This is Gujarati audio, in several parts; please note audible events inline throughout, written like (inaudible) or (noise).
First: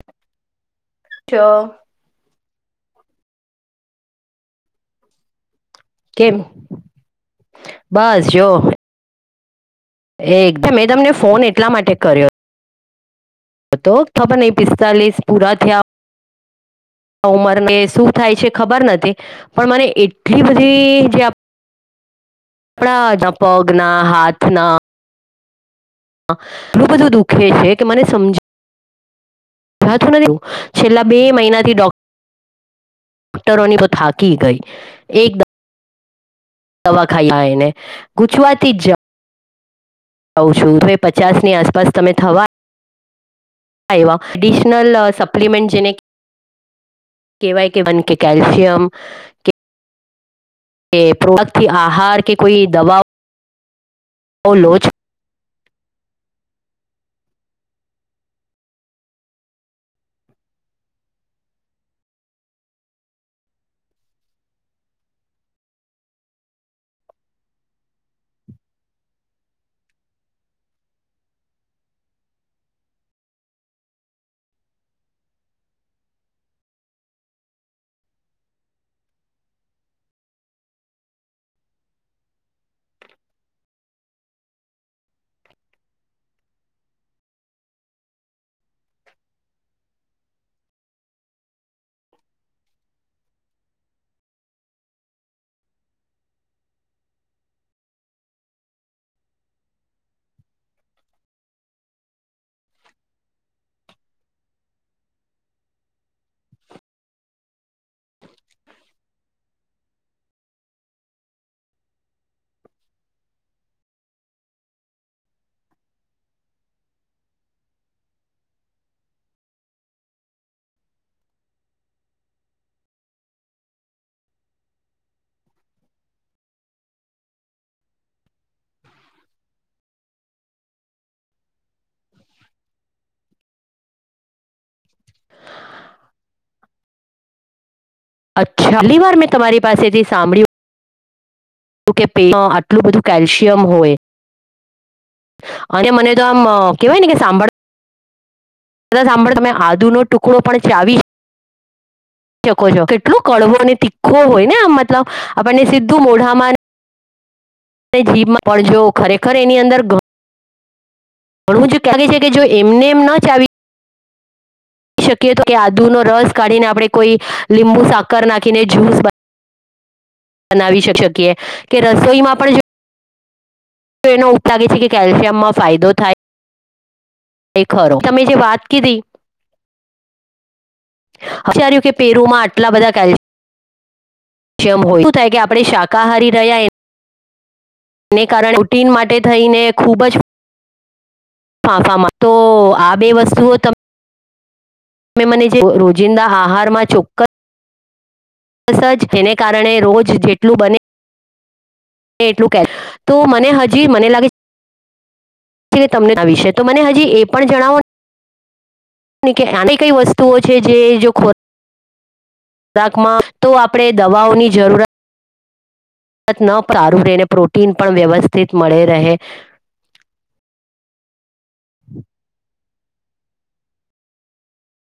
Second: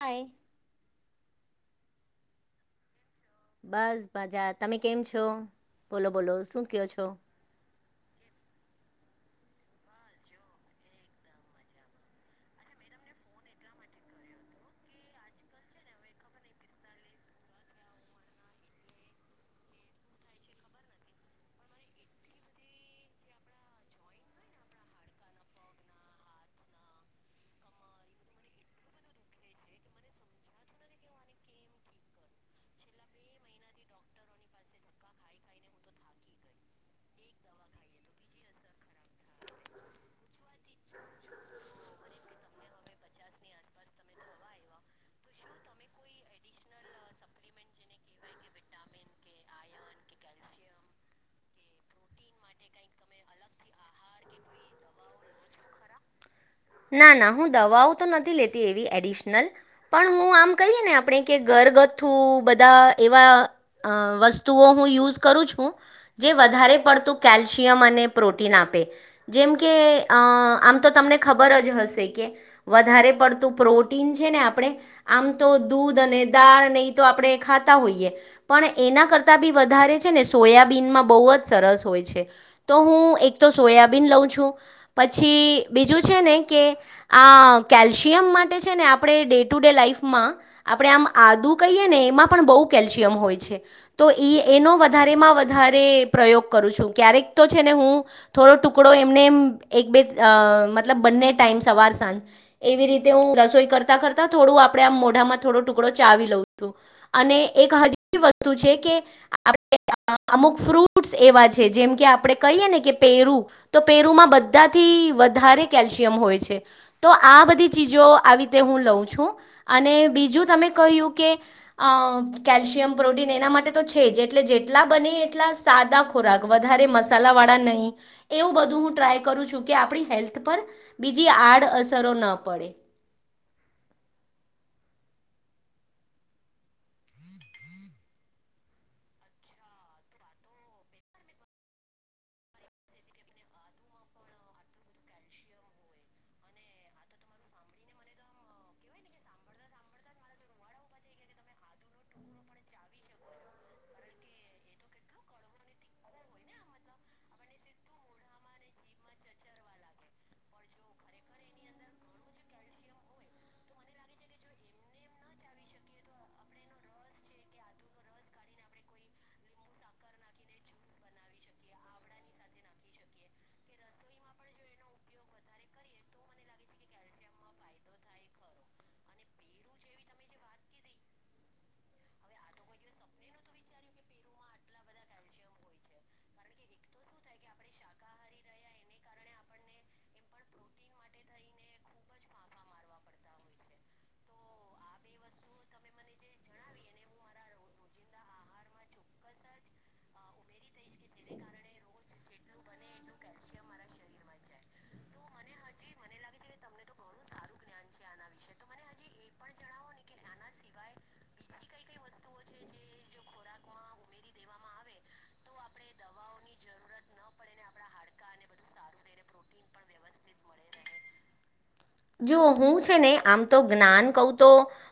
હ. છ. બસ મજા તમે કેમ છો. બોલો બોલો કેમ શું કયો છો બસ જો. એ એકદમ મે તમને ફોન એટલા માટે કર્યો તો ખબર નહીં પિસ્તાલીસ પૂરા થયા ઉમરને શું થાય છે ખબર નથી પણ મને એટલી બધી જે કપડા જ પગના હાથના એટલું બધું દુઃખે છે કે મને સમજ (unintelligible) તું નથી છેલ્લા બે મહિનાથી ડો ડોક્ટરોની થાકી ગઈ એક દવા ખાઈ ખાઈ ને ગૂછવાતી જ જઉ કઉ છુ તોવે પચાસની આસપાસ તમે થવા એવા અડીશનલ સપ્લીમેન્ટ જેને કે કે, વાય કે વન કે કેલ્શિયમ કે પ્રોડક્ટથી આહાર કે કોઈ દવાઓ ઓ લોજ ના, ના હું દવાઓ તો નથી લેતી એવી એડિશનલ પણ હું, આમ કહીએ ને આપણે કે ઘર થુ બધા એવા વસ્તુઓ હું યુઝ કરું છુ, જે વધારે પ ડતો કેલ્શયમ અને પ્રોટીન આપે જેમ કે આમ તો તમને ખબર જ હશે કે વધારે પડતું પ્રોટીન છે, ને આપણે આમ તો દૂધ અને દાડ નહી તો આપણે ખાતા હોઈએ પણ એના કરતા બી વધારે છે, ને સોયાબીનમાં બ જ સરસ હોય છે. તો હું એક તો સોયાબીન લઉ છું પછી બીજુ છે, ને કે આ કેલ્શિયમ માટે છે, ને આપણે ડે ટુ ડે લાઈફમાં આપડે આમ. આદુ કહીએ ને એમાં પણ બહુ કેલ્શિયમ હોય છે, તો ઇ એનો વધારેમાં વધારે. પ્રયોગ કરું છું ક્યારેક તો છે ને હું થોડો ટુકડો એમને એ એક બે અ મતલબ બંને ટાઈમ સવાર સાંજ એવી રીતે હું રસોઈ કરતા કરતા થોડું આપડે આ મોઢામાં થોડો ટુકડો ચાવી લઉ છું અને એક હજી વસ્તુ છે કે આપ અમુક ફ્રૂટ ફ્રૂટ્સ એવા છે જેમ કે આપડે કહીએ ને કે પેરુ તો પેરુમાં બધાથી વધારે કેલ્શિયમ હોય છે. તો આ બધી ચીજો આવી રીતે હું લઉ છું અને બીજુ તમેં કહ્યુ કે અ કેલ્શિયમ પ્રોટીન એના માટે તો છે જ એટલે જેટલા બને એટલા સા સાદા ખોરાક વધારે મસાલા વાળા નહીં, એવું બધું હું ટ્રાય કરું છું કે આપણી હેલ્થ પર બીજી આડઅસરો ન પડે અચ્છા, પહેલી વાર મેં તમારી પાસેથી સાંભળ્યું જો કે પેટમાં આટલું બધું કેલ્શિયમ હોય. અને મને તો આમ કેવાય ને કે સાંભળ તદા સાંભળો તમે આદુનો ટુકડો પણ ચાવીશ શકો છો કેટલો કડવો અનેને તીખો હોય, ને આમ મતલબ આપણને સીધું મોઢામાં તે, જીભમાં પડજો ખરેખર એની અંદર પણ હું જો કાગે છે, કે જો એમને એમ ન ચાવી શકીએ તો કે આદુ નો રસ કાઢીને આપણે કોઈ લીંબુ સાકર નાખીને જ્યુસ બનાવી શકીએ કે રસોઈમાં પણ જો એનો ઉપલાગે છે, કે કેલ્શિયમમાં ફાયદો થાય. એ ખરો તમે જે વાત કીધી અચાર્યુ કે પેરુમાં આટલા બધા કેલ્ જેમ હોય શું થાય કે આપણે શાકાહારી રહ્યા એ તેને કારણે રુટીન માટે થઈને ખૂબ જ ફા ફામાં તો આ બે વસ્તુઓ તમ તમે મને જે રોજિંદા આહારમાં ચોક્કસ સરસ જ એને કારણે રોજ જેટલું બને એટલું કે તો મને હજી મને લાગે તમને વિશે તો મને હજી એ પણ જણાવો આન આની કઈ વસ્તુઓ છે જે જો ખો રાકમાં તો આપણે દવાઓની જરૂરત પત ન પ્રારૂ રહીને પ્રોટીન પણ વ્યવસ્થિત મળે રહે. જો હું છે ને આમ તો જ્ઞાન કહું તો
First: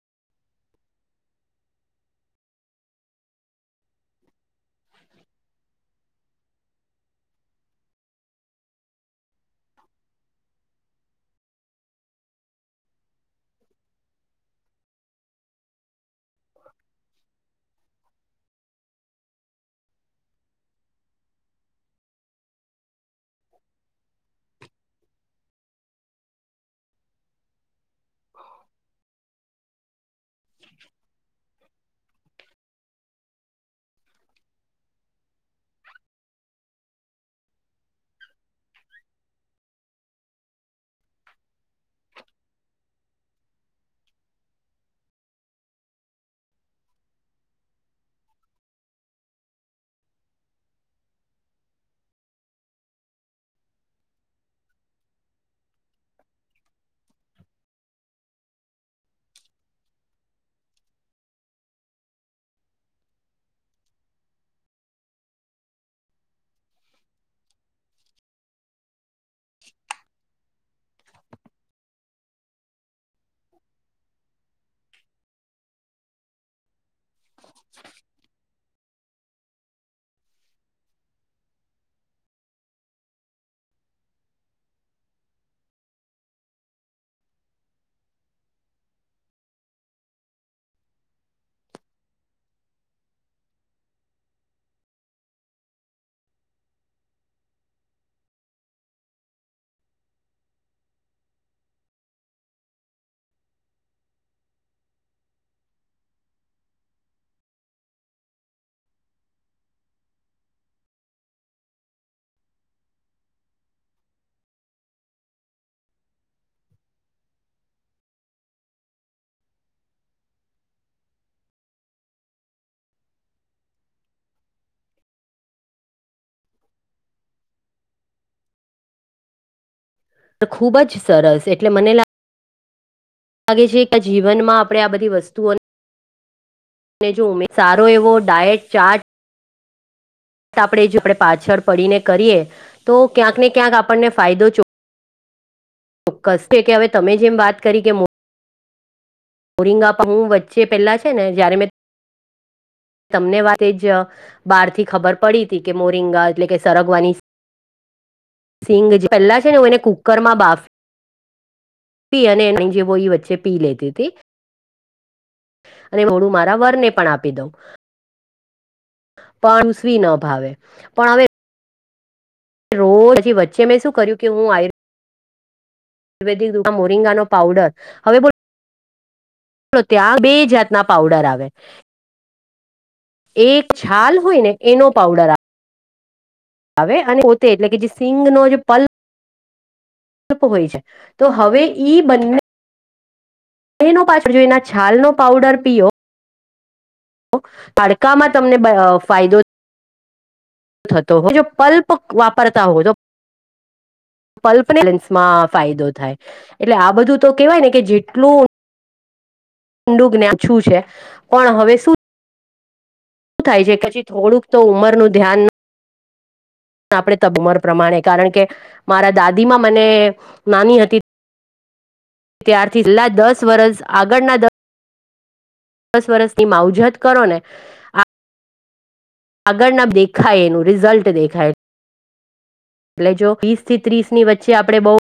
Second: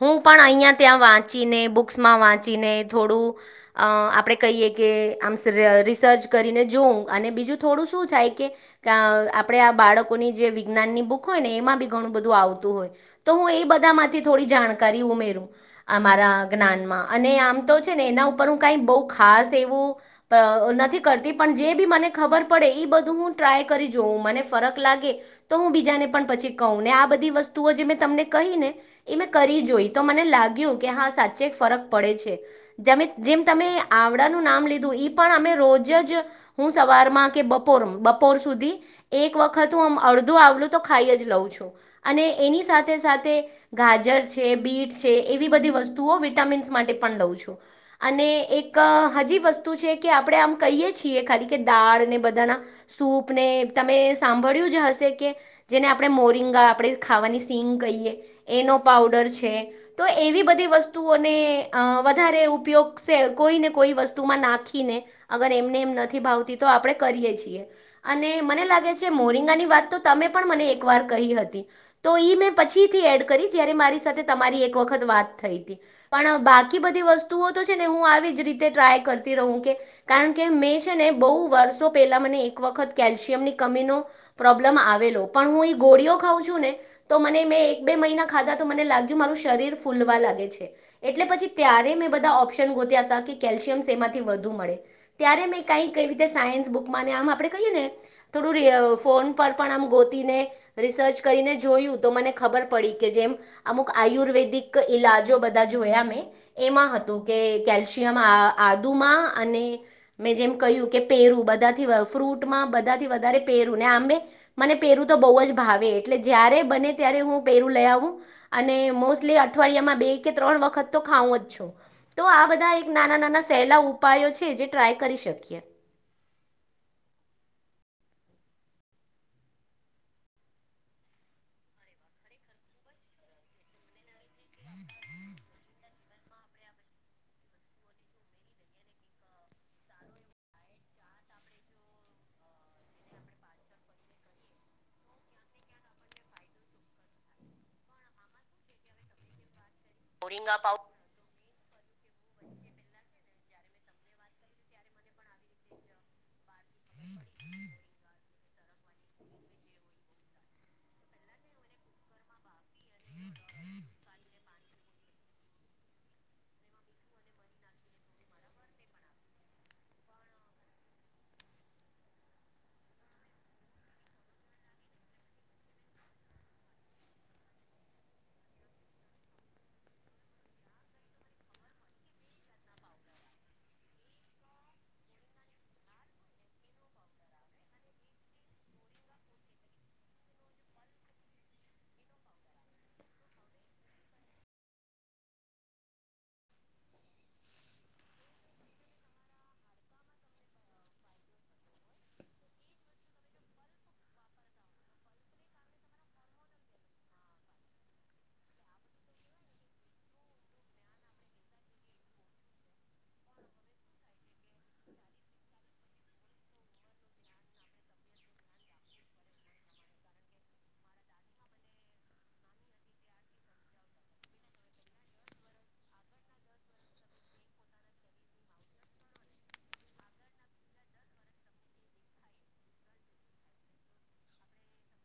હું પણ અહીંયા ત્યાં વાંચીને બુક્સ માં વાંચીને થોડું અ આપણે કહીએ કે આમ રિસર્ચ કરીને જોવું. અને બીજું થોડું શું થાય કે આપણેે આ બાળકોની જે વિજ્ઞાનની બુક હોય ને એમાં થી ધણું બધું આવતું હોય તો હું એ બધામાંથી થોડી જાણકારી ઉમેરું આ મારા જ્ઞાન માં આમ તો છે ને એના ઉપર કાંઈક બહુ ખાસ એવું અ નથી કરતી પણ જે બી મને ખબર પડે ઈ બધું હું ટ્રાય કરી જોઉં મને ફરક લાગે તો હું બીજાને પણ પછી કહું ને આ બધી વસ્તુઓ જે મેં તમને કહી ને એ મેં કરી જોઈ. તો મને લાગ્યું કે હા સાચે ફરક પડે છે. જેમ તમે આવડાનું નામ લીધું પણ અમે રોજ જ હું સવારમાં કે બપોર બપોર સુધી એક વખત હું આમ અડધું આવડું તો ખાઈ જ લઉં. એની સાથે સાથે ગાજર છે, બીટ છે, એવી બધી વસ્તુઓ વિટામિ સ્માટે પણ લઉ છું અને એક હજી વસ્તુ છે કે આપણે આમ કહીએ છીએ ખાલી દાળ ને બધાના સૂપ ને તમે સાંભળ્યું જ હશે કે જેને આપણે મોરી સિંગ આપણે ખાવાની સિંગ કહીએ એનો પાઉડર છે, તો એવી બધી વસ્તુઓને કે અ વધારે ઉપયોગ કોઈને કોઈ વસ્તુમાં નાખીને અગર એમને એમ નથી ભાવતું આપણે કરીએ છીએ અને મને લાગે છે મોરિંગાની વાત તો તમે પણ મને એક વાર કરી હતી. તો મે પછીથી એડ કરી જ્યારે મારી સાથે તમારી એક વખત વાત થઈ તી. પણ બાકી બધી વસ્તુઓ તો છે ને હું આવી જ રીતે ટ્રાય કરતી રહું કે કારણ કે મેં છે ને બહુ વર્ષો પેલા મને એક વખત કેલ્શિયમ ની કમીનો પ્રોબ્લેમ આવેલો પણ હું ગોળીઓ ખાવં છું, ને તો મને મેં એક બે મહિના ખાધા તો મને લાગ્યું મારું શરીર ફૂલવા લાગે છે. એટલે પછી ત્યારે મેં બધા ઓપ્શન ગોત્યા હતા કે કેલ્શિયમ સેમાંથી વધુ મળે ત્યારે મે કાંઈ કાં કઈ રીતે સાયન્સ બુક આમ આપણે કહીએ, ને થોડું ફોન પર પણ આમ ગોતીને રિસર્ચ કરીને જોયું તો મને ખબર પડી કે જેમ અમુક આયુર્વેદિક ઈલાજો બધા જો જો મે એમાં હતું કે કેલ્શિયમ આ આદુમાં અને મે જેમ કહ્યું. પેરુ બધાથી ફ્રૂટમાં બધાથી વધારે પેરું ને આ મને પેરું તો બોવજ. ભાવે એટલે જયારે બને ત્યારે હું પેરું લઈ આવું અને મોસ્ટલી અઠવાડિયામાં બે કે ત્રણ વખત તો ખાવું જ છું. તો આ બધા એક નાના નાના સહેલા ઉપાયો છે, જે ટ્રાય કરી શકીએ. (unintelligible) (inaudible) પણ ખૂબ જ સરસ એટલે મને લા લાગે છે કે આ જીવનમાં આપણે આ બધી વસ્તુઓને તને જો ઉમેદસારો એવો ડાયટ ચાર્ટ આપણે જો આપણે પાછળ પડીને કરીએ તો ક્યાંક ને ક્યાંક આપણને ફાયદો જો ચોક્કસ છે કે હવે તમે જેમ વાત કરી કે મો ઓરિંગા પાઉ વચ્ચે પેલા છે ને જયારે મે તમને વાત જ બહાર થી ખબર પડી હતી કે મોરિંગા એટલે કે સરગવાની સિંગ જે પહેલાં છે, ને એને કુકરમાં બાફુ પી અને ન જે વહી બચ્ચે પી લેતી તી. અને મોડું મારા વરને પણ આવેલો. પણ ઉજવી ન ભાવે પણ હવે રોજ હજી વચ્ચે મેં શું કર્યું કે હું આયુ આયુર્વેદિક મોરિંગાનો પાવડર હવે બોલો. ત્યાં બે જાતના પાઉડર આવે. એક છાલ હોયને એનો પાવડર આપે. આવે અને પોતે એટલે કે જે સિંગ ન જે પલ તપ હોય છે, તો હવે ઈ બંને તેનો પાછળ જોઈના છાલનો પાવડર પીયો. તડકામાં તમને અ ફાયદો થતો હોય, જો પલ્પ વાપરતા હો તો. પલ્પ બેલેન્સમાં ફાયદો થાય, એટલે આ બધું તો કેવાય ને કે જેટલું ડું જ્ઞ શું છે પણ હવે શું. શું થાય છે પછી થોડુંક તો ઉંમરનું ધ્યાન. આપણે તબમર પ્રમાણે કારણ કે મારા દાદી માં મને નાની હતી. ત્યારથી છેલ્લા દસ વર્ષ આગળના દસ. દસ વર્ષની માવજત કરો ને આ. આગળના દેખાય એનું રિઝલ્ટ દેખાય. એટલે જો વીસ થી ત્રીસની વચ્ચે આપણે બહુ.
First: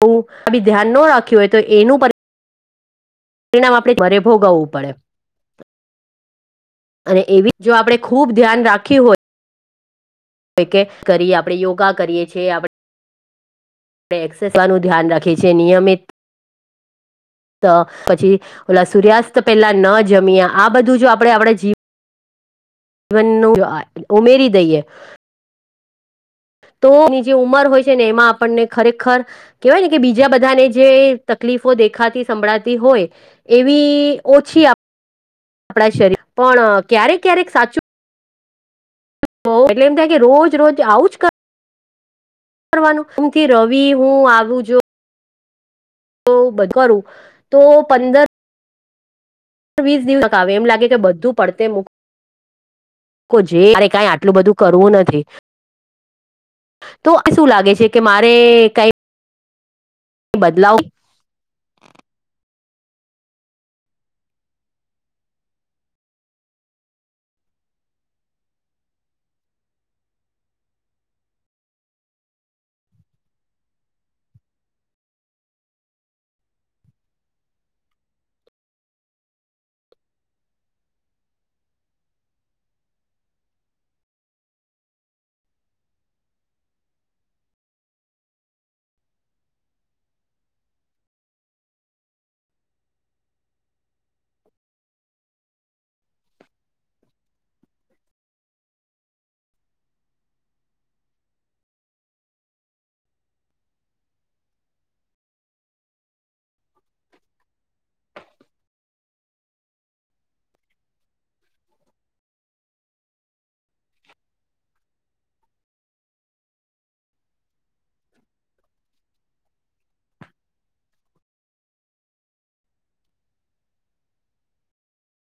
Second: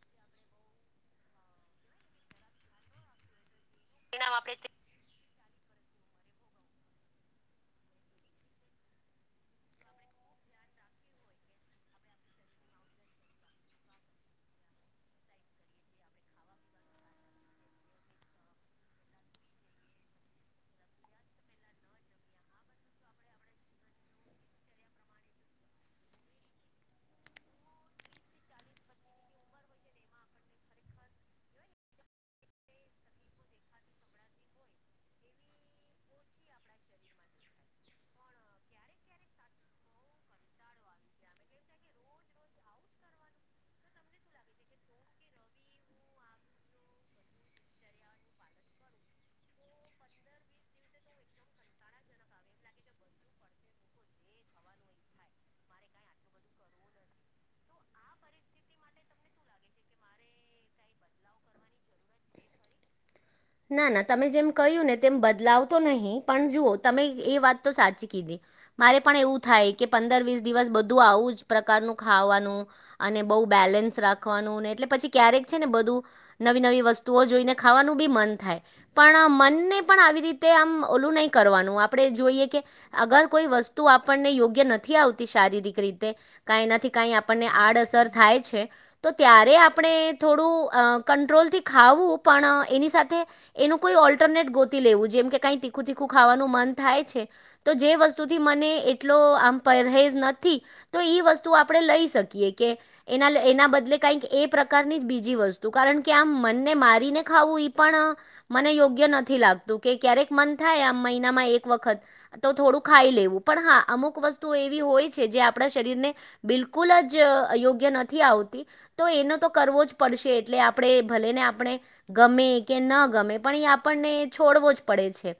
બ આ બી ધ્યાન ન રાખ્યું હોય તો એનું પર. પરિણામ આપણે ભરે ભોગવવું પડે. અને એવી જો આપણે ખૂબ ધ્યાન રાખ્યું હોય. કે કરી આપણે યોગા કરીએ છીએ આપણે. આપણે એક્સેસવાનું ધ્યાન રાખી છે નિયમિત. પછી ઓલા સૂર્યાસ્ત પેલા ન જમીએ આ બધું જો આપણે આપણે જીવ. જીવનનું ઉમેરી દઈએ. તોની જે ઉંમર હોય છે ને એમાં આપણને ખરેખર કેહેવાય ને કે બીજા બધાને જે. તકલીફો દેખાતી સંભળાતી હોય એવી ઓછી આપ આપણા શરીર પણ ક્યારેક ક્યારેક સાચું. એટલે એમ થાય કે રોજ રોજ આવુંજ કર. કરવાનું શમથી રવિ હું આવું જો. ધું કરું તો પંદર. વીસ દિવસ તક આવે એમ લાગે કે બધું પડતે મૂક. જે મારે કઈ આટલું બધું કરવું નથી. તો શું લાગે છે કે મારે કઈ. બદલાવ. ના ના તમે જેમ કહ્યું ને તેમ બદલાવતો નહીં પણ જુઓ તમે એ વાત તો સાચી કીધી. મારે પણ એવું થાય કે પંદર વીસ દિવસ બધું આવું જ પ્રકારનું ખાવાનું અને બ. બેલેન્સ રાખવાનું એટલે પછી ક્યારેક છે ને બધું નવી નવી વસ્તુઓ જોઈને ખાવાનું બી મન. થાય પણ મનને પણ આવી રીતે આમ ઓલું નહીં કરવાનું આપણે જોઈએ કે અગર કોઈ વસ્તુ આપણને યોગ્ય નથી આવતી શારીરિક રીતે ક એનાથી ક આપણને આડઅસર થાય. તો ત્યારે આપણે થોડું અ કંટ્રોલથી ખાવું પણ એની સાથે. એનું કોઈ ઓલ્ટરનેટ ગોતી લેવું જેમ કે કઈ તીખું તીખું ખાવાનું મન થાય છે તો જે વસ્તુ. એટ આમ પરહેજ નથી તો વસ્તુ આપણે લઈ શકીએ કે એના. એના બદલે કઈક એ પ્રકારની જ બીજી વસ્તુ કારણ કે આમ મનને મારીને ખાવું ઈ પણ. મને યોગ્ય નથી લાગતું કે ક્યારેક મન થાય આ મહિનામાં એક વખત તો થોડું ખાઈ. લેવુ પણ હ અમુક વસ્તુ એવી હોય છે જે આપણા શરીરને બિલકુલ જ યોગ્ય નથી. આવતી તો એનો તો કરવો જ પડશે એટલે આપણે ભલે ને આપણે ગમે કે ન. ગમે પણ આપને છોડવો જ પડે છે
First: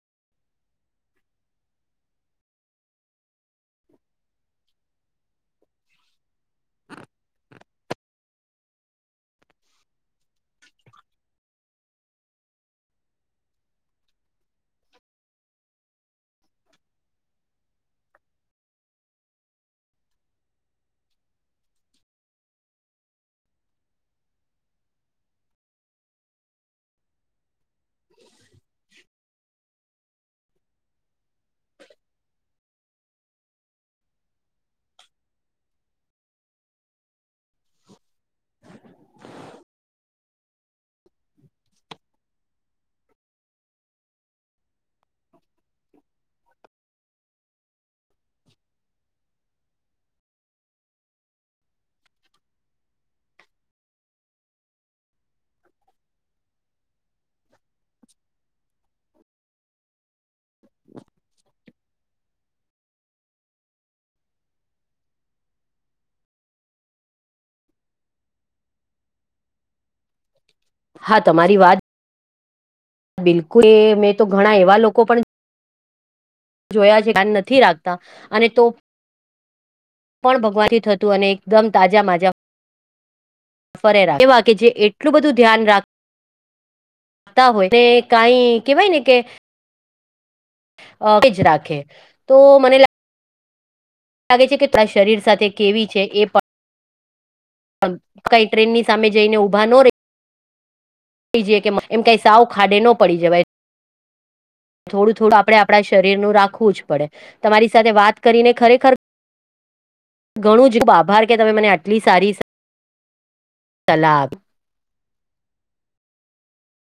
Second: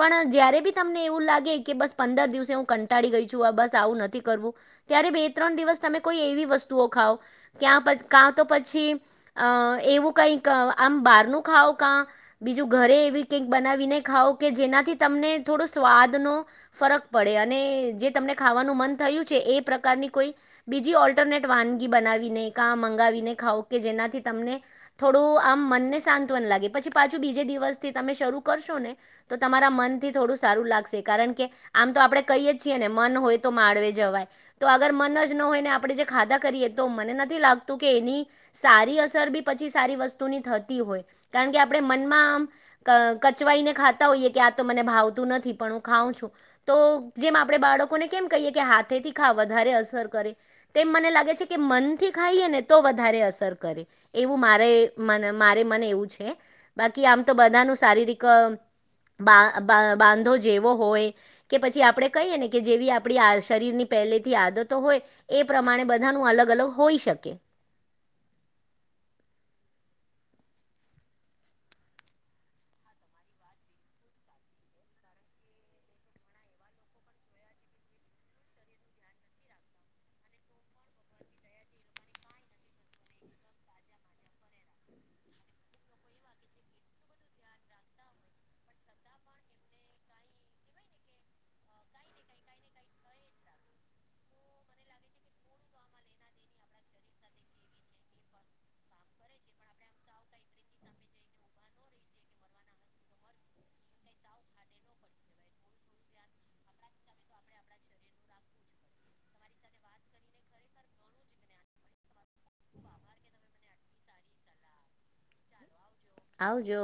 પણ જય્યારે બી તમને એવું લાગે કે બસ પંદર દિવસે હું કંટાળી ગઈ છું બસ આવું નથી કરવું ત્યારે બે ત્રણ દિવસ તમે કોઈ એવી વસ્તુઓ ખાવ. ક્યાં કાં તો પછી અ એવું કઈક આમ બહારનું ખાવ કા. બીજું ઘરે એવી કઈક બનાવીને ખાાવ કે જેનાથી તમને થોડો સ્વાદનોો ફરક પડે. અને જે તમને ખાવાનું મન થયું છે એ પ્રકારની કોઈ બીજી ઓલ્ટરનેટ વાનગી બનાવી. મંગાવીને ખાવ કે જેનાથી તમને થોડું આમ મનને શંતવન લાગે પછી. પાછું બીજ દિવસથી તમે શરૂ કરશો ને તો તમારા મન. થોડું સારું લાગશે કારણ કે આમ તો આપણે કહી છીએ ને મન હોય તો માળવે જવાય તો. મ જ હોય ને આપે જે ખાધા કરીએ તો મને નથી લાગતું કે એની સારી અસર બી પછી સારી. વસ્તુની થતી હોય કારણ કે આપ. આપ મનમાં આમ કચવાઈને ખાતા હોઈએ કે આ તો મને ભાવતું નથી પણ હું ખાઉં છું. તો જેમ આપણે બાળકોને કેમ કહીએ કે હાથેથી ખા વધારે અસર કરે તેમ મને લાગે છે કે. મનથી ખાઈ ને તો વધારે અસર કરે એવું મારે મારે મને એવું છે. બાકી આમ તો બધાનું શારીરિક બા. જેવો હોય કે પછી આપડણે કહીએ ને કે જેવી આપણી શરીરની પહેલેથી આદતો હોય એ પ્રમાણે બધાનું અલગ અલગ હોઈ શકે ઓકે છે હા તમારી વાત બિલકુલ એ મેં તો ઘણા એવા લોકો પણ જોયા છે ક નથી રાખતા અને તો પણ ભગવાનથી થતું અને એકદમ તાજા માજા ફરે એવા કે જે એટલું બધું ધ્યાન રાખ તા હોય તે કઈ કેવાય ને કે અ એજ રાખે તો મને લાગ મને લાગે છે કે તરા શરીર સાથે કેવી છે એ પણ કંઈ ટ્રેનની સામે જઈને ઊભા ન રે કહી જઈએ કે એમ કાંઈ સાવ ખાડે ન પડી જવાય થોડું થોડું આપડણે આપણા શરીર નું રાખવું જ પડે તમારી સાથે વાત કરીને ખરેખર ઘણું જ આભાર કે તમે મને આટલી સારી તલાબ આવજો